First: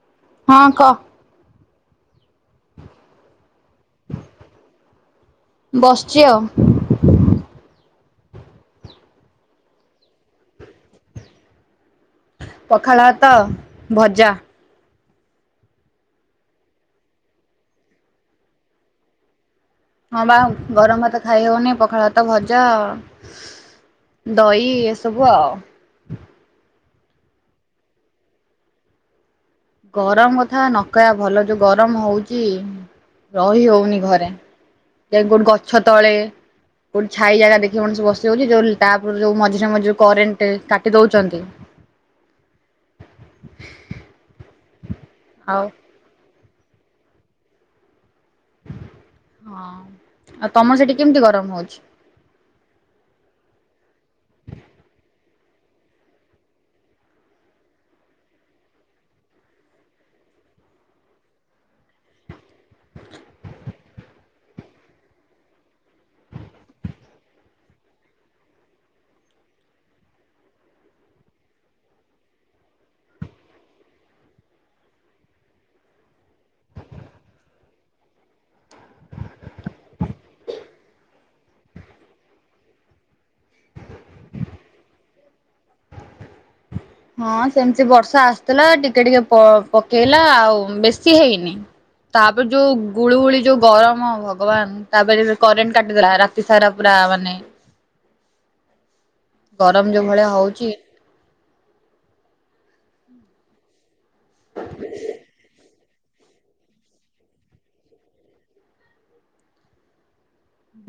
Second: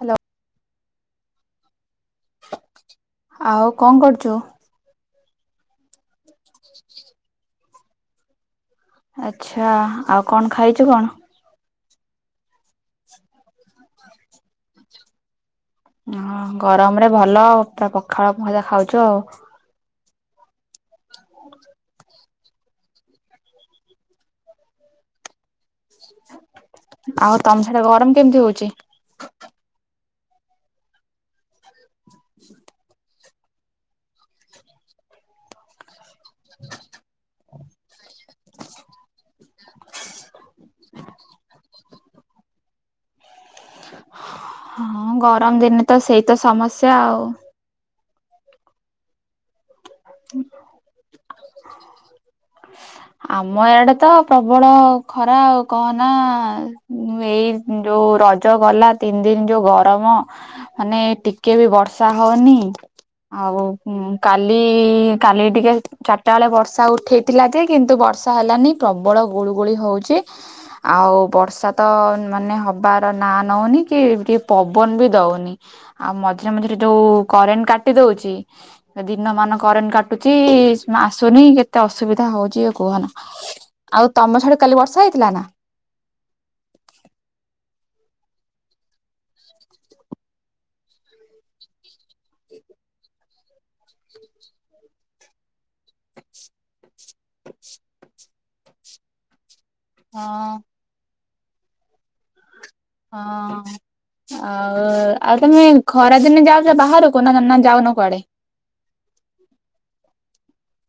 Hello ହଁ କ। ଆଉ କଣ କରୁଚୁ? ବସିଚି ଆଉ। [inaudible] ଆଛା ଆଉ କଣ ଖାଇଛୁ କଣ? ପଖାଳ ଭାତ ଭଜା। ହ ଗରମରେ ଭଲ ପୁରା ପଖାଳ ଭଜା ଖାଉଛୁ ଆଉ। ହଁ ବାଉ ଗରମ ଭାତ୍ ଖାଇ ହୋଉନି ପଖାଳ ଭାତ୍ ଭାତ ଭଜା ଦହି ଏସବୁ ଆଉ। ଆଉ ତମ ସେଟା ଗରମ କେମିତି ହଉଛି? ଗରମ କଥା ନ କହ ଭଲ ଯୋଉ ଗର ଗରମ ହଉଚି। ରହି ହଉନି ଘରେ ଗୋଟେ ଗଛ ତଳେ ଗୋଟେ ଛାଇ ଜାଗା ଦେଖି ମଣିଷ ବସିଯାଉଛି ଯୋଉ ତାପରେ ଯୋଉ ମଝିରେ ମଝିରେ କରେଣ୍ଟ କାଟି ଦଉଛନ୍ତି। ହଁ ଗରମ ଆଉ ଦିନେ ତ ସେଇତି ଏ ତ ସମସ୍ୟା ଆଉ। ହଁ। ଆଉ ତମର ସେଠି କେମିତି ଗରମ ହଉଛି? ଆମ ଇଆଡେ ତ ପ୍ରବଳ ଖ ଖରା ଆଉ କହନା ଏଇ ଯୋଉ ରଜ ଗଲା ତିନି ଦିନ ଯୋଉ ଗରମ ମାନେ ଟିକେ ବି ବର୍ଷା ହଉନି। ଆଉ ହୁଁ। କାଲି କାଲି ଟିକେ ଚାଟାବେଳେ ବର୍ଷା ଉଠେଇ ଥିଲା ଯେ, କିନ୍ତୁ ବର୍ଷା ହେଲାନି ପ୍ରବଳ ଗୁଳୁ ଗୁଳି ହଉଛି ଆଉ ବର୍ଷା ତ ମାନେ ହବାର ନା ନଉନି କି ଟିକେ ପବନ ବି ଦଉନି ଆଉ ମଝିରେ ମଝିରେ ଯୋଉ କରେଣ୍ଟ କାଟି ଦଉଛି ଦିନ ମା କରେଣ୍ଟ କାଟୁଛି ଆସୁନି କେତେ ଅସୁବିଧା ହଉଛି କୁହନା ଆଉ ତମ ଛାଡୁ କାଲି ବର୍ଷା ହେଇଥିଲା ନା? ହଁ ସେମିତି ବର୍ଷା ଆସିଥିଲା, ଟିକେ ଟିକେ ପକେଇଲା ଆଉ ବେଶୀ ହେଇନି, ତାପରେ ଯୋଉ ଗୁଳୁଗୁଳି ଯୋଉ ଗରମ ଭଗବାନ ତାପରେ କରେଣ୍ଟ କାଟିଦେଲା ରାତି ସାରା ପୁରା ମନେ ଗରମ ଯୋଉ ହଁ ଭଳିଆ ହଉଛି। ହଁ। ଆଉ ଆଉ ତମେ ଖରା ଦିନେ ଯାଉଛ ବାହାରକୁ? ନା ଯାଉନ କୁଆଡେ?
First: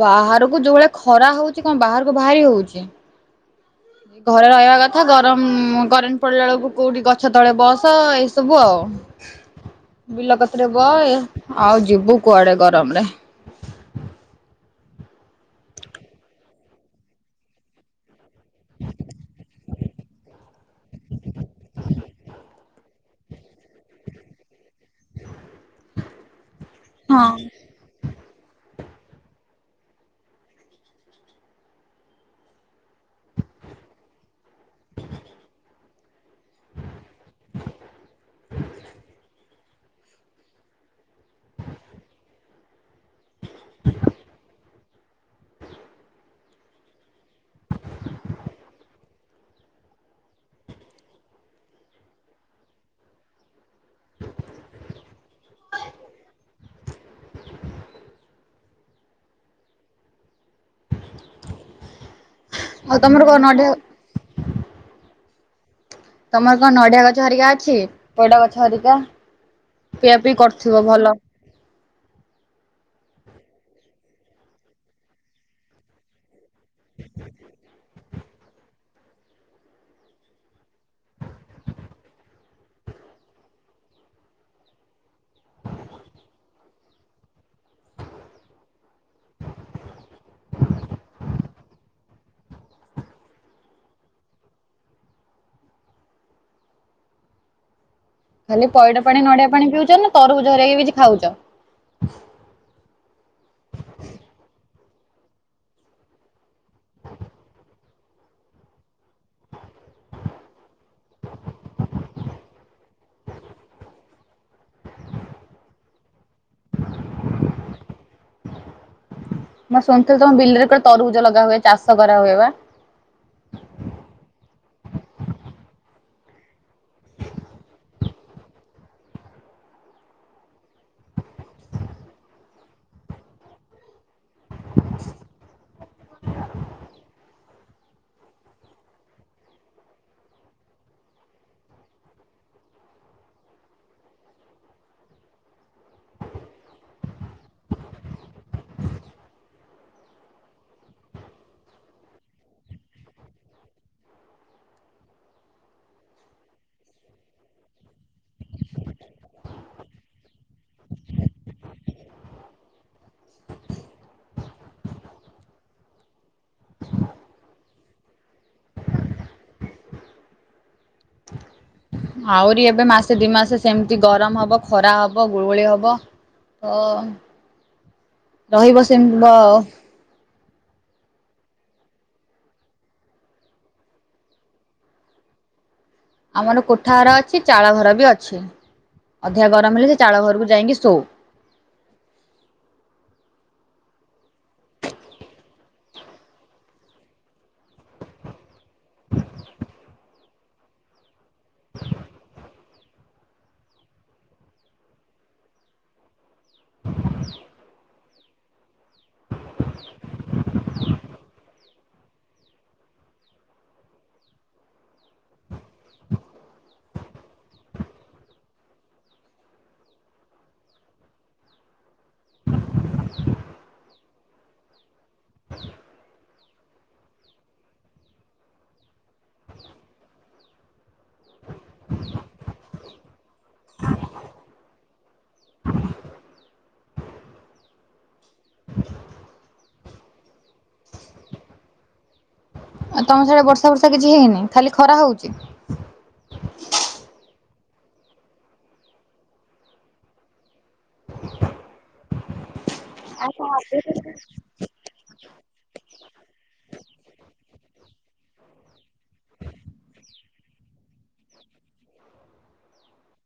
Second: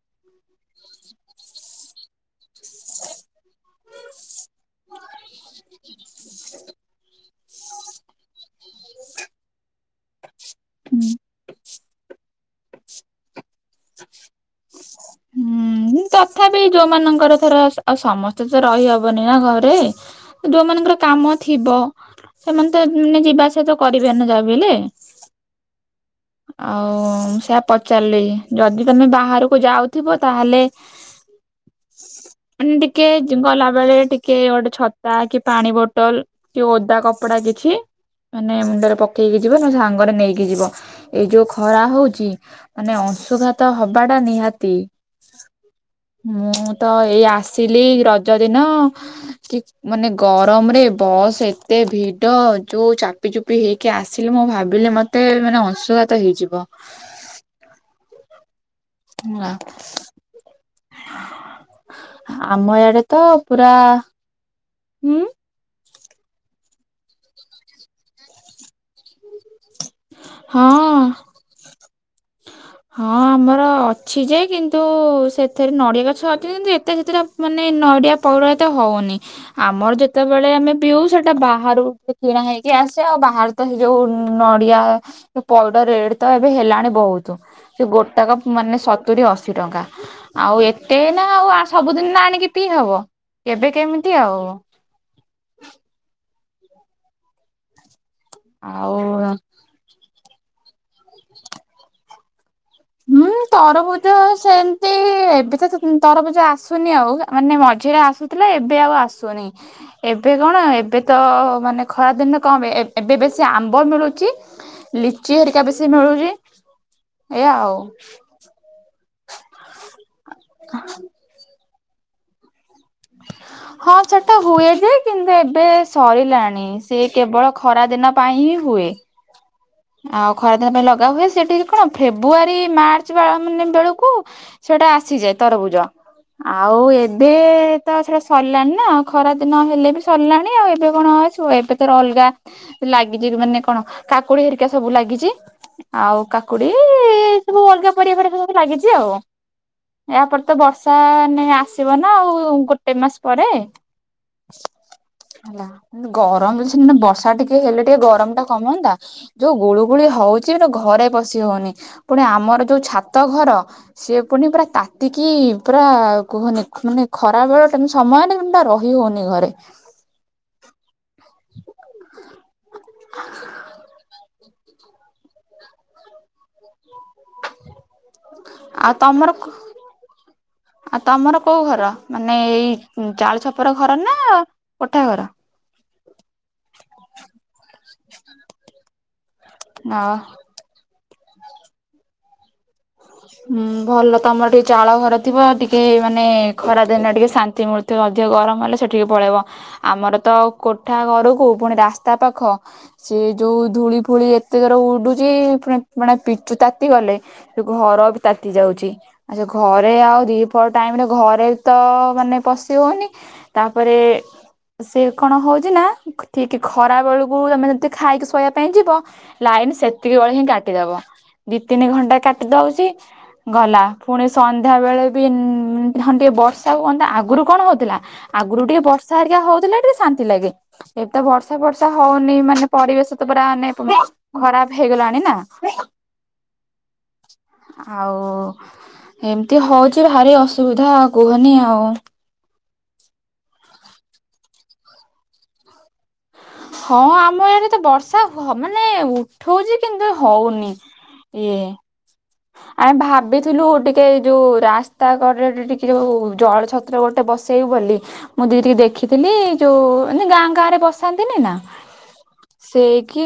ବାହାରକୁ ଯୋଉ ଭଆ, ଖରା ହଉଛି। କଣ, ବାହାରକୁ ବାହାରି ହଉଛି, ଘରେ ରହିବା କଥା। ଗରମ କରେ ପଳ ବଳକୁ କୋଉଠି ଗ [unintelligible] ଗଛ ତଳେ ବସ ଏଇ ସବୁ ଆଉ, ବିଲ କ ବ ହୁଁ। ଆଉ [unintelligible] ଯିବୁ କୁଆଡେ ଗରମରେ। ହୁଁ, ତଥାପି ଯୋଉମାନଙ୍କର ଥର ଆଉ' ସମ ଏତେ, ତ ରହିହବନି ନା ଘରେ। ଯୋଉ, ମାନଙ୍କର କାମ ଥିବ। ସେମାନେ ତ- ମାନେ ଯିବା ଆସିବା, କରିବେ ନା ଯା, ବି ହେଲେ? ହଁ। ଆଉ'ସେଇଆ ପଚାରିଲି। ଯଦି ତମେ ବାହାରକୁ ଯାଉଥିବ।, ତାହାଲେ ମାନେ, ଟିକେ ଗଲାବେଳେ, ଟିକେ, ଗୋଟେ ଛତା, କି ପାଣି ବୋଟଲ- କି ଓଦା କପଡା କିଛି, ମାନେ ମୁଣ୍ଡରେ, ପକେଇକି ଯିବ, ନା ସାଙ୍ଗରେ ନେଇକି ଯିବ। ଏଇ ଯୋଉ, ଖରା ହଉଛି। ମାନେ ଅଁଶୁ ଅଶୁଘାତ ହବାଟା ନିହାତି। ମୁଁ, ତ ଏଇ ଆସିଲି ରଜ ଦିନ, କି ମାନେ ଗରମରେ ବସ୍ ଏତେ ଭିଡ। ଯୋଉ ଚାପି ଚୁପି ହେଇକି ଆସିଲି, ମୁଁ ଭାବିଲି ମତେ ମାନେ, ଅଂଶୁଘାତ ହେଇଯିବ। ନାଁ ଆମ' ଆଉ ୟାଡେ ତମର ତ କଣ ନଡିଆ ପୁରା ହୁଁ ତମର କଣ, ନଡିଆ ଗଛ ହରିକା ଅଛି? ପଇଡ ଗଛ ହରିକା? ପିଆ, ପି କରୁଥିବ ହଁ ଭଲ। ହଁ, ଆମର ଅଛି ଯେ କିନ୍ତୁ ସେଥିରେ ନଡିଆ ଗଛ ଅଛି କିନ୍ତୁ ଏତେ ସେଥିଟା ମାନେ ନଡିଆ ପଇଡ ଏତେ ହଉନି। ଆମର ଯେତେବେଳେ ଆମେ ପିଉ ସେଟା ବାହାରୁ କିଣା ହେଇକି ଆସେ। ଆଉ ବାହାରେ ତ ସେ ଯୋଉ ନଡିଆ, ପଇଡ ରେଟ ତ ଏବେ ହେଲାଣି ବହୁତ। ସେ ଗୋଟାକ, ମାନେ ସତୁରି, ଅଶୀ ଟଙ୍କା। ଆଉ ଏତେ ନା, ଆଉ' ସବୁଦିନ ନା, ଆଣିକି ପିଇ ହବ, କେବେ କେମିତି ଆଉ। ଖାଲି ପଇଡ ପାଣି, ଆଉ ନଡିଆ ପାଣି, ପିଉଛ ନା ତରଭୁ ତରାଇ ବୁଜି ଖାଉଛ। ହୁଁ, ତରଭୁଜ ସେମ୍ ତି, ଏବେ ତ ତରଭୁଜ ଆସୁନି ଆଉ, ମାନେ ମଝିରେ ଆସୁଥିଲା, ଏବେ ଆଉ ଆସୁନି। ଏବେ କଣ, ଏବେ ତ ମାନେ, ଖରା ଦିନରେ କଣ, ଏବ୍ ଏ ଏବେ ବେଶୀ ଆମ୍ବ ମିଳୁଛି। ଲିଚି, ହେରିକା ବେଶୀ ମିଳୁଛି। ଏ ଆଉ। [inaudible] ମୁଁ, ଶୁଣିଥିଲି ତମ ବିଲରେ କଣ, ତରଭୁଜ ଲଗା ହୁଏ? ଚାଷ କରାହୁଏ ବା? ହଁ, ସେଟା ହୁଏ ଯେ କିନ୍ତୁ ଏବେ ସରିଲାଣି। ସେ କେବଳ ଖରା ଦିନ ପାଇଁ, ହିଁ ହୁଏ। ଆଉ' ଖରାଦିନ ପାଇଁ ଲଗା ହୁଏ। ସେଠିକି କଣ, ଫେବୁଆରୀ, ମାର୍ଚ୍ଚ ମା- ମାନେ ବେଳକୁ ସେଇଟା ଆସିଯାଏ ତରଭୁଜ। ଆଉ'ଏବେ ତ ସେଟା ସରିଲାଣି, ନା। ଖରା ଦିନ ହେଲେ ବି, ସରିଲାଣି। ଆଉ' ଏବେ କଣ ଅଛି, ଏବେ ତ ଅଲଗା ଲାଗିଯିବ। ମାନେ କଣ, କାକୁଡି ହେରି କା, ସବୁ ଲାଗିଛି। ଆଉ କାକୁଡି, ସବୁ ଅଲଗା ପରିବା, ଫରିବା ସବୁ ଲାଗିଛି। ଆଉ, ୟା ପରେ ତ ବର୍ଷା ନେ, ଆସିବ ନା ଆଉ ଗୋଟେ ମାସ ପରେ, ଗରମ ଅଛି, ବର୍ଷା ଟିକେ ହେଲେ ଟିକେ ଗରମ ଟା କମନ୍ତା। ଯୋଉ ଗୁଳୁ, ଗୁଳି ହଉଛି ଘରେ ପଶି ହଉନି। ପୁଣି ଆମର ଯୋଉ ଛାତ ଘର, ସିଏ ପୁଣି ପୁରା ତାତିକି ପୁରା, କୁହନି ମାନେ ଖରା ବେଳ କେ ସମୟ, ରହି ହଉନି ଘରେ। ଆହୁରି ଏବେ ମାସେ, ଦି ମାସେ ସେମିତି ଗରମ ହବ ଖରା ହବ, ଗୁଳୁଗୁଳି ହବ। ଅ ରହିବ ଆଉ ସେମି ତମର ବ ଆଉ ତମର କୋଉ ଘର ମାନେ ଏଇ ଚାଳ ଛପର ଘର ନା କୋଠା ଘର? ଆମର କୋଠା ଘର ଅଛି ଚାଳଘର ବି ଅଛି। ଅଧିକା ଗରମ ହେଲେ, ସେ ଅ ଚାଳ ଘରକୁ ଯାଇକି ଶୋଉ। ହୁଁ, ଭଲ ତମର ଟିକେ ଚାଳ ଘର ଥିବ। ଟିକେ ମାନେ ଖରାଦିନେ ଟିକେ ଶାନ୍ତି ମିଳୁଥିବ, ଅଧିକ ଗରମ ହେଲେ। ସେଠିକି ପଳେଇବ। ଆମର ତ କୋଠା ଘରକୁ ପୁଣି ରାସ୍ତା ପାଖ ସିଏ। ଯୋଉ ଧୂଳି ଫୁଳି ଏତେ ଜୋର ଉଡୁଛି, ଫୁଣି ପୁଣି ମାନେ ପିଚୁ ତାତି ଗଲେ, ଘର ତାତି ଯାଉଚି। ଆଛା, ଘରେ ଆଉ ଦି ପହର ଟାଇମ୍ ରେ ଘରେ ତ ମାନେ ପଶି ହଉନି। ତାପରେ ସେ କଣ ହଉଛି ନା, ଠିକ୍ ଖରା ବେଳକୁ ତମେ ଯଦି ଖାଇକି ଶୋଇବା ପାଇଁ ଯିବ! ଲାଇନ ସେତିକି ବେଳେ ହିଁ କାଟିଦବ। ଦି ତିନି ଘଣ୍ଟା କାଟି ଦଉଛି। ଗଲା ପୁଣି ସନ୍ଧ୍ୟା ବେଳେ ବିନ୍-ଇ ହଁ, ଟିକେ ବସ୍ କଣତା ଆଗରୁ କଣ ହଉଥିଲା, ଆଗରୁ ଟିକେ ବର୍ଷା ହାରିକା ହଉଥିଲା ଟିକେ ଶାନ୍ତି ଲାଗେ। ଏବେ ତ ବର୍ଷା ଫର୍ଷା ହଉନି ମାନେ ପରିବେଶ ତ ପୁରା ମାନେ ଖରାପ ହେଇଗଲାଣି ନା। ଆଉ, ଏମିତି ହଉଛି ଭାରି ଅସୁବିଧାଉ କୁହନି ଆଉ। ଆଉ ତମ ସିଆଡେ ବର୍ଷା ବର୍ଷା କିଛି ହେଇନି? ଖାଲି ଖରା ହଉଛି। ହଁ, ଆମ ଇଆଡ଼େ ତ ବର୍ଷା ହ ମାନେ ଉଠଉଛି, କିନ୍ତୁ ହଉନି। ଇଁ ଆମେ ଭାବ ବି ଥିଲୁ, ଟିକେ ଯୋଉ ରାସ୍ତା। ତତଟ ଟିକେ ଯୋଉ ଜଳ ଛତ୍ର ଗୋଟେ ବସେଇବୁ ବୋଲି। ମୁଁ ଦି ଟିକେ ଦେଖିଥିଲି। ଯୋଉ ମାନେ ଗାଁ, ଗାଁ ରେ ବସାନ୍ତିନି ନା, ସେଇକି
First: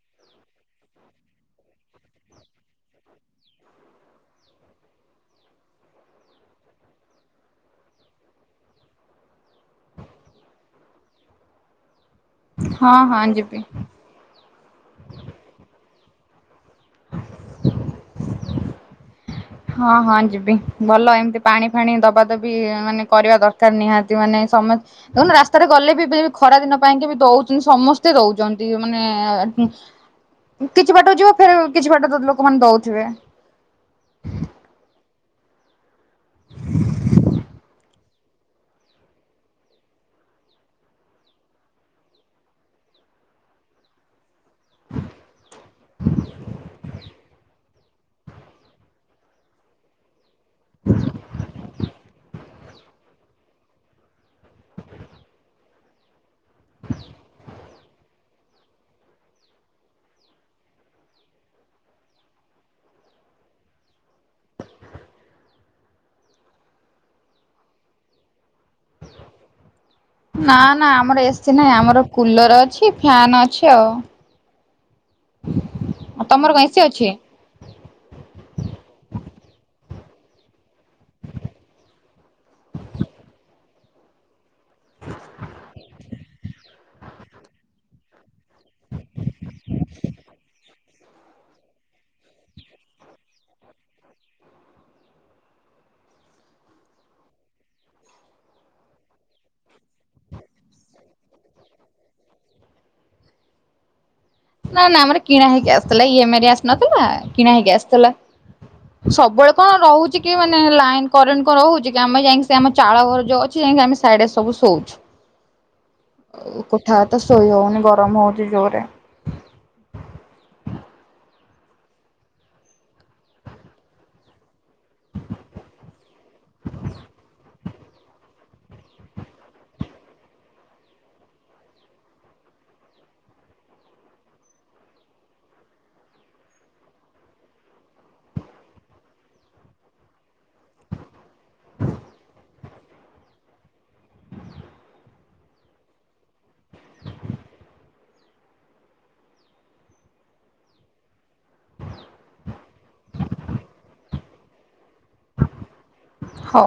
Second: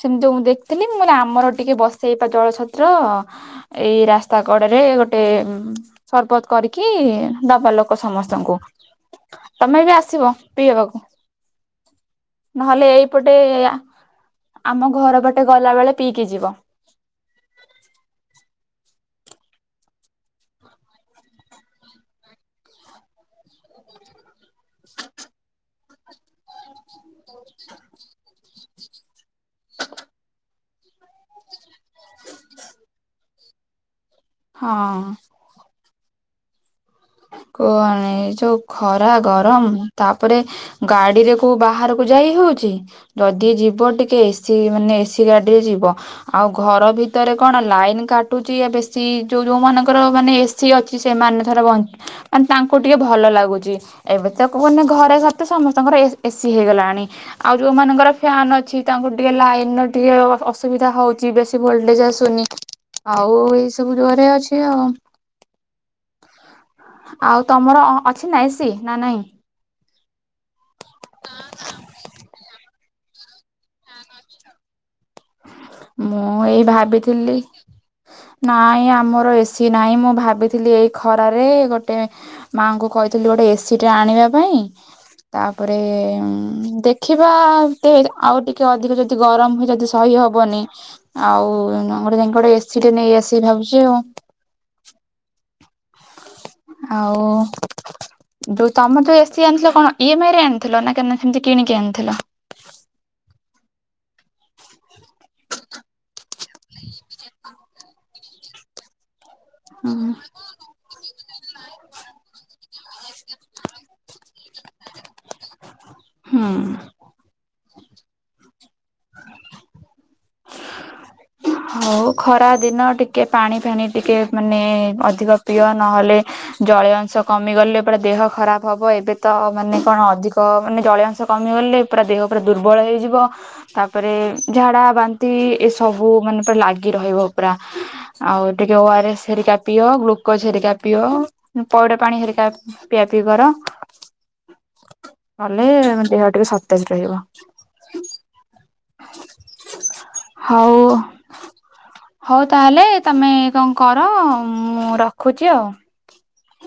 ସେମିତି ଯୋଉ ଦେଖିଥିଲି ବ ଆମର ଟିକେ ବସେଇବା ଜଳଛତ୍ର ଅ। ଏଇ ରାସ୍ତା କଡରେ ଗୋଟେ ସରବତ କରିକି ଦବା ଲୋକ ସମସ୍ତଙ୍କୁ। ତମେ ବି ଆସିବ ପିଇବାକୁ। ନହେଲେ ହଁ ହଁ ଏଇପଟେ ଯିବି। ଏ ଆ ଆମ ଘର ପଟେ ଗଲା ବଳେ ପିଇକି ଯିବ। ହଁ ହଁ ଯିବି ଭଲ ଏମିତି ପାଣି ଫାଣି ଦବା ଦବି ମାନେ କରିବା ଦରକାର ନିହାତି ମାନେ ସମତ, ଦେଖନ ରାସ୍ତାରେ ଗଲେ ବି ବି ଖରା ଦିନ ପାଇଁକି ବି ଦଉଛନ୍ତି। ସମସ୍ତେ ଦଉଛନ୍ତି ମାନେ-ଏ ହୁଁ। କିଛି ବାଟକୁ ଯିବ ଫେର କିଛି ବାଟ ଲୋକମାନେ ଦଉଥିବେ। ହଁ। କୁହନି! ଏ ଯଉ ଖରା ଗରମ ତାପରେ ଗାଡିରେ କୋଉ ବାହାରକୁ ଯାଇ ହଉଛି? ଯଦି ଯିବ ଟିକେ ଏସ୍ ସି ମାନେ ଏସି ଗାଡିରେ ଯିବ ଆଉ ଘର ଭିତରେ କଣ ଲାଇନ କାଟୁଛି ଆ ବେଶୀ ଯୋଉ ଯୋଉ ମାନଙ୍କର ମାନ୍ ଏସ୍ ସିଏ ଅଛି। ସେମାନେ ଥରେ ବନ୍ ତାଙ୍କୁ ଟିକେ ଭଲ ଲାଗୁଛି। ଏବେ ତକ୍ ମାନେ ଘରେ ଘରେ ତ ସମସ୍ତଙ୍କର ଏ-ଏସି ହେଇଗଲାଣି ଆଉ ଯଉଁ ମାନଙ୍କର ଫ୍ୟାନ ଅଛି, ତାଙ୍କୁ ଟିକେ ଲାଇନ୍ ର ଟିକେ ଅସୁବିଧା ହଉଛି। ବେଶୀ ଭୋଲ୍ଟେଜ ଆସୁନି, ଆଉ ଏସବୁ ଜୋରରେ ଅଛି ଆଉ। ଆଉ ତମର ଅଛି ନା ଏସି ନା ନାଇଁ? ନା, ନା ଆମର ଏସି ନାହିଁ। ଆମର କୁଲର ଅଛି ଫ୍ୟାନ ଅଛି ଆଉ। ଆଉ ମୁଁ ତମର ଏଇ କଣ ଏସି ଅଛି? ଭାବିଥିଲି ନାଇଁ ଆମର ଏସି ନାହିଁ ମୁଁ ଭାବିଥିଲି ଏଇ ଖରାରେ ଗୋଟେ ମାଆଙ୍କୁ କହିଥିଲି ଗୋଟେ ଏସି ଟେ ଆଣିବା ପାଇଁ ତାପରେ ଉଁ ଦେଖିବାେ ଆଉ ଟିକେ ଆଉ ଟି କିଏ ଅଧିକ ଯଦି ଗରମ ହୁଏ ଯଦି ସହି ହେବନି ଆଉ ଆମର ଯାଇ ଗୋଟେ ଏସି ଟରେ ନେଇ ଆସିକି ଭାବୁଛି ଆଉ। ଆଉ ଯୋଉ ତମେ ତୋ ଏସି ଆଣିଥିଲ କଣ ଇ ଏମ ଆଇ ରେ ଆଣି ଥିଲ ନା କେ ସେମତି କିଣିକି ଆଣିଥିଲ। ନା ନା ଆମର କିଣା ହେଇକି ଆସିଥିଲା ଇ ଏମେରି ଆସିନଥିଲା କିଣା ହେଇକି ଆସିଥିଲା, ସବୁବେଳେ କଣ ରହୁଛି କି ମାନେ ଲାଇନ କରେଣ୍ କ ରହୁଛି କି ଆମେ ଯାଇକି ସେ ଆମ ଚାଳ ଘର ଜଉ ଅଛି ଯାଇକି ଆମେ ସାଇଡ ସବୁ ଶୋଉଛୁ। ହୁଁ। କୋଠା ତ ସୋଇ ହେଉନି। ଗରମ ହେଉଛି ଜୋରରେ। [unintelligible] ହଉ ଖରା ଦିନ ଟିକେ ପାଣି ଫାଣିି ଟିକେ ମାନେ ଅଧିକ ପ୍ରିୟ ନହେଲେ ଜଳୀୟ ଅଂଶ କମିଗଲେ ପୁରା ଦେହ ଖରାପ ହେବ ଏବେ ତ ମାନେ କଣ ଅଧିକ ମାନେ ଜଳୀୟ ଅଂଶ କମିଗଲେ ପୁରା ଦେହ ପୁରା ଦୁର୍ବଳ ହେଇଯିବ ତାପରେ ଝାଡ଼ା, ବାନ ତି ଏ ସବୁ ମାନେ ପୁରା ଲାଗି ରହିବ ପୁରା ଆଉ ଟିକେ ଓ ଆର୍ ଏସ୍ ହେରିକା ପିଅ ଗ୍ଲୁକୋଜ ହେରିକା ପିଅ। ପଇଡା ପାଣି ହେରିକା ପିଆ ପିଇ କର, ଗଲେ ଆ ଦେହ ଟିକେ ସତେଜ ରହିବ। ହଉ ହଉ ତାହେଲେ ତମେ କଣ କର ମୁଁ ରଖୁଛି ଆଉ। ହଉ।